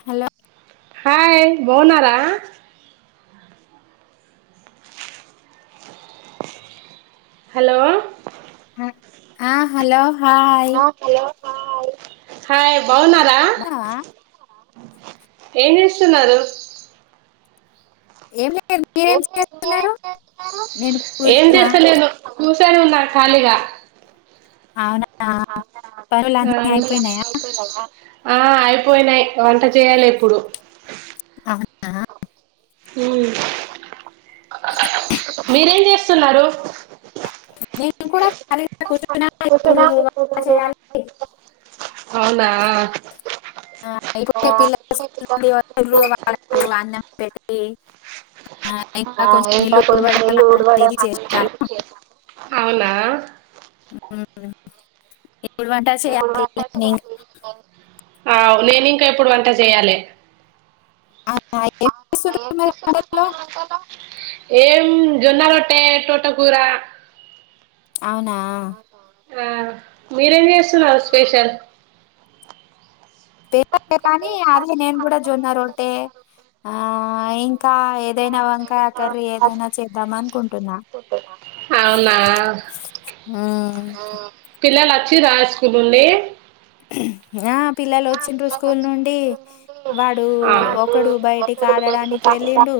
hello hi బాగున్నారా hello ఆ hello hi hi బగ్గున్నారా బావా ఏం చేస్తున్నారు ఏమి లేదు మీరేం చేస్తున్నారు నేను కూర్చున్నా కూసోని ఉన్నారు ఖాళీగా అవునా ఆ పనులన్నీ అయిపోయినాయా ఆ అయిపోయినాయి్ వంట చేయాలి ఇప్పుడు అవునా ఉమ్ మీరేం చేస్తున్నారు నేను కూడా ఖాళీ గా కూర్చున్నా ఇప్పుడు వంట చేయాల అవునా ఆ ఇప్పుడేయ్ పిల్లలు స్కూల్ నుంచి వా వాళ్లకి అన్నం పెట్టి ఆ ఇంకా ఆ కొంచెం ఎంత ఇల్లు కొ ఉడవడం మల్లుఉడవడం అలాంటిది చేశాను అవునా ఉమ్మ్ మీకు కుడివేత ఈవినింగ్ ఆ అవు నేను ఇంకా ఇప్పుడు వంట చేయాలి అవునా ఏం చేస్తుర్రు మరి వంటల్లో ఏం జొన్న రోట్ ట్టే తోట కూరా అవునా ఆ మీరేం చేస్తున్నారు స్పెషల్ పేపర్ కానీ అదే నేను కూడా జొన్న రొట్టె ఆ ఈ ఇంకా ఏదైనా వంకాయ కర్రీ ఏదైనా చేద్దాం అనుకుంటున్నా అవునా మ్మ్ పిల్లలు వచ్చిరా స్కూల్ నుండి ఆ పిల్లలు వచ్చిండ్రు స్కూల్ నుండి వాడు ఒకడు బయటికి ఆడడానికి వెళ్ళిండు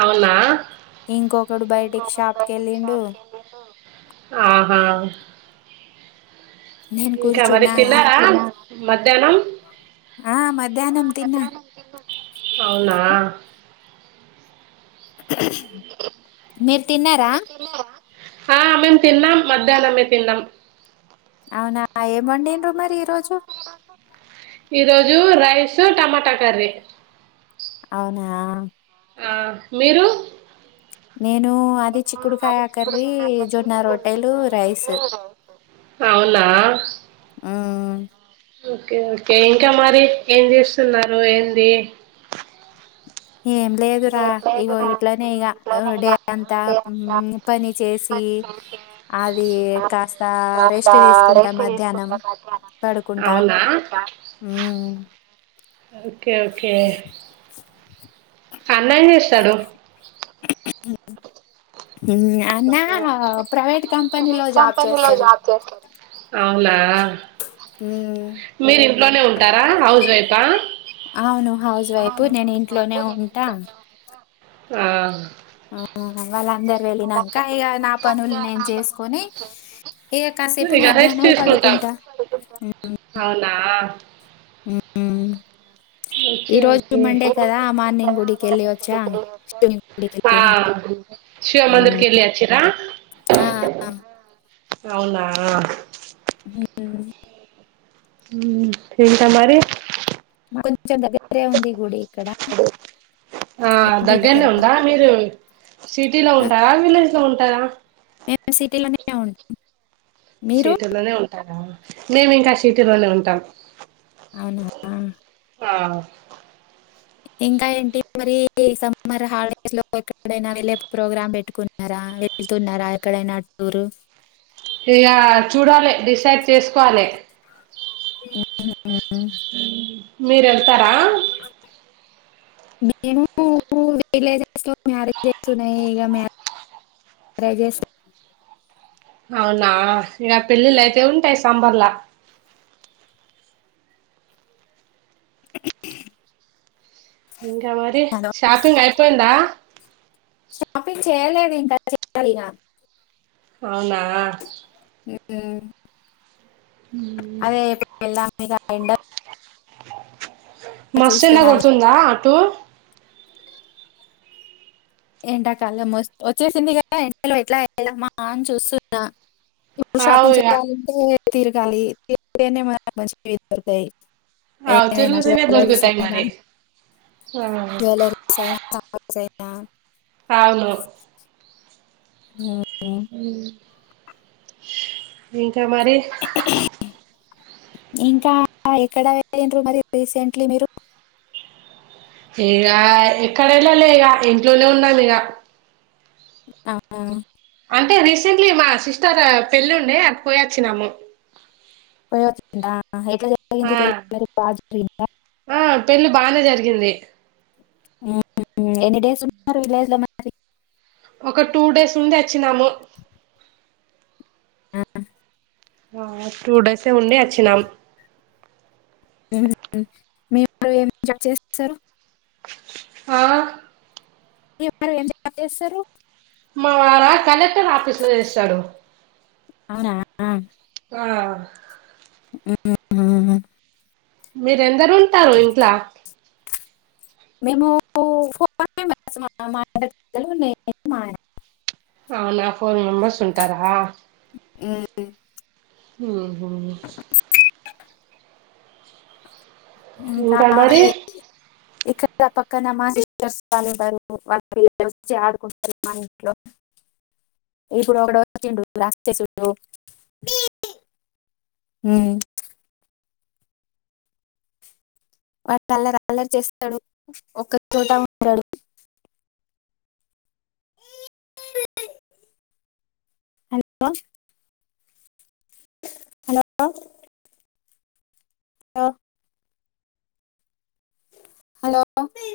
అవునా ఇంకొకడు బయటకి షాప్ కి వెళ్ళిండు ఆహా నేను ఇంకా మరి కూర్చున్నా తిన్నారా మద్యానం ఆ మధ్యాహ్నం తిన్నా అవునా మీరు తిన్నారా ఆ మేం తిన్నాం మధ్యనమే తిన్నాం అవునా ఏంవండిర్రు మరి ఈ రోజు ఈరోజు రైసు టమాటా కర్రీ అవునా ఆ మీరు నేను అది చిక్కుడుకాయ కర్రీ జొన్న రొట్టెలు రైసు అవునా ఆ ఓకే ఓకే ఇంకా మరి ఏం చేస్తున్నారు ఏంది ఏం లేదురా ఇగొ ఇట్లనే ఇగ డే అంతా పని చేసి అది కాస్త రెస్ట్ తీసుకుంటా మధ్యాహ్నం అవునా హు ఓకే ఓకే అన్నేం చేస్తాడు హు అన్నా ప్రైవేట్ కంపెనీలో జాబ్ చేస్తాడు అవునా మ్, మీరు ఇంట్లోనే ఉంటారా హౌస్ వైఫా అవును హౌస్ వైప్ నేను ఇంట్లోనే ఉంటా ఆ ఆ, వాళ్ళందరు వెళ్ళినాక ఇక నా పనులు నేను చేసుకొని ఇక [unintelligible] కాసేపు నువ్విగ రెస్టు మధ్యాహ్నం తీసుకుంటా పడుకుంటా అవునా మ్ మ్మ్ ఈ ఓకే రోజు ఓకే మండే కదా మార్నింగ్ గుడికెళ్ళి వచ్చా శివుని గుడికి ఆ శివ వెళ్ళిన మందిర్ కెళ్లి వచ్చిర్రా ఆ అ అవునా ఉమ్ ఇంకా మరి కొంచెం దగ్గరే ఉంది గుడి ఇక్కడ ఆ ఇంటి దగ్గర దగ్గరనే ఉందా మీరు సిటీలో ఉంటారా విలేజ్ లో ఉంటారా మేమ్ సిటీలోనే ఉం సిటీలోనే ఉంటారా మేమ్ ఇంకా షిటీలోనే ఉంటాం అవునా ఆ ఆ ఇంకా ఏంటి మరి సమ్మర్ హాలిడేస్ లో ఎక్కడైనా వెళ్ళే ప్రోగ్రామ్ పెట్టుకున్నారా ఆ వెళ్తున్నారా ఎక్కడైనా టూరు యా చూడాలి డిసైడ్ చేసుకోవాలి ఉహ్ ఊహు మీరెళ్తారా మేము విలేజెస్ లో మ్యారేజెస్ ఉన్నాయి ఇగ మ్యా ప్రైజెస్ అవునా ఇగ పెళ్ళిళ్ళు అయితే ఉంటాయి సంబర్లా ఇంకా మరి షాపింగ్ అయిపోయిందా షాపింగ్ చేయలేదు ఇంకా చెయాలిగా అవునా హు అదే [inaudible] వెళ్దాం ఇగ ఎండ మస్త్ ఎండ చూస్తేనా కొడుతుందా అటు ఎండాకాలం వ వచ్చేసింది కదా ఎండలో ఎట్లా ఎల్దామా అని చూస్తున్నా ఇప్పుడు అవు షాపింగ్ ఇగ చేయాలంటే తిరగాలి తిరీగితేనే మనకి మంచివి దొరకై ఏ అవు దయినా సా తిరుగుతూనే లరీ దొరుకుతాయి సరేనా మరి ఆ, జ్యువలరీస్ అయిన షర్ట్స్ అయినా అవును మ్మ్మ్మ్ మ్మ్మ్మ్ ఇంకా మరి ఇంకా ఎక్కడ పొఇండ్రు మరి రీసెంట్లీ మీరు ఏడ ఎక్కడ ఏళ్ళాలే ఇగ ఇంట్లోనే ఉన్నాం ఇగ ఆ అంటే రీసెంట్లీ మా సిస్టర్ ఆ పెళ్ళిండే అది పోయచ్చినాము పోయొచ్చిండ్రా ఎట్లా ఆ జరిగింది పెళ్లి మరి బాగా జరిగిందా ఆ పెళ్లి బానే జరిగింది హు ఎన్ని డేస్ ఉంటున్నారు విలేజ్ లో మరి ఒక టూ డేస్ ఉండి వచ్చినాము ఆ ఆ టూ డేసే ఉండి వచ్చినాం హు మీరు ఏం జాబ్ చేస్తారు ఆ మీ వారు ఏం జాబ్ చేస్తారు మా వారు కలెక్టర్ ఆఫీస్ లో చేస్తారు అవునా ఆ మ్మ్మ్మ్ మీరెందరు ఉంటారు ఇంట్లా మేము ఫోర్ మెంబెర్స్ మా పిల్లలు ఇద్దరు నేను మా ఆయిన అవునా ఫోర్ మెంబర్స్ ఉంటారా మ్మ్మ్మ్ అహ ఇంకా ఇక్కడ పక్కన మా టీచర్స్ వాళ్ళ ఉంటారు వాళ్ళ పిల్లలు వచ్చి ఆడుకుంటారు మా ఇంట్లో ఇప్పుడు ఒకడు వచ్చిండు లాస్టే చూడు మ్మ్మ్మ్ వారు అల్లరి అల్లరి చేస్తాడు ఒక చోట ఉండడు ప [unintelligible] హలో హలో లో హలో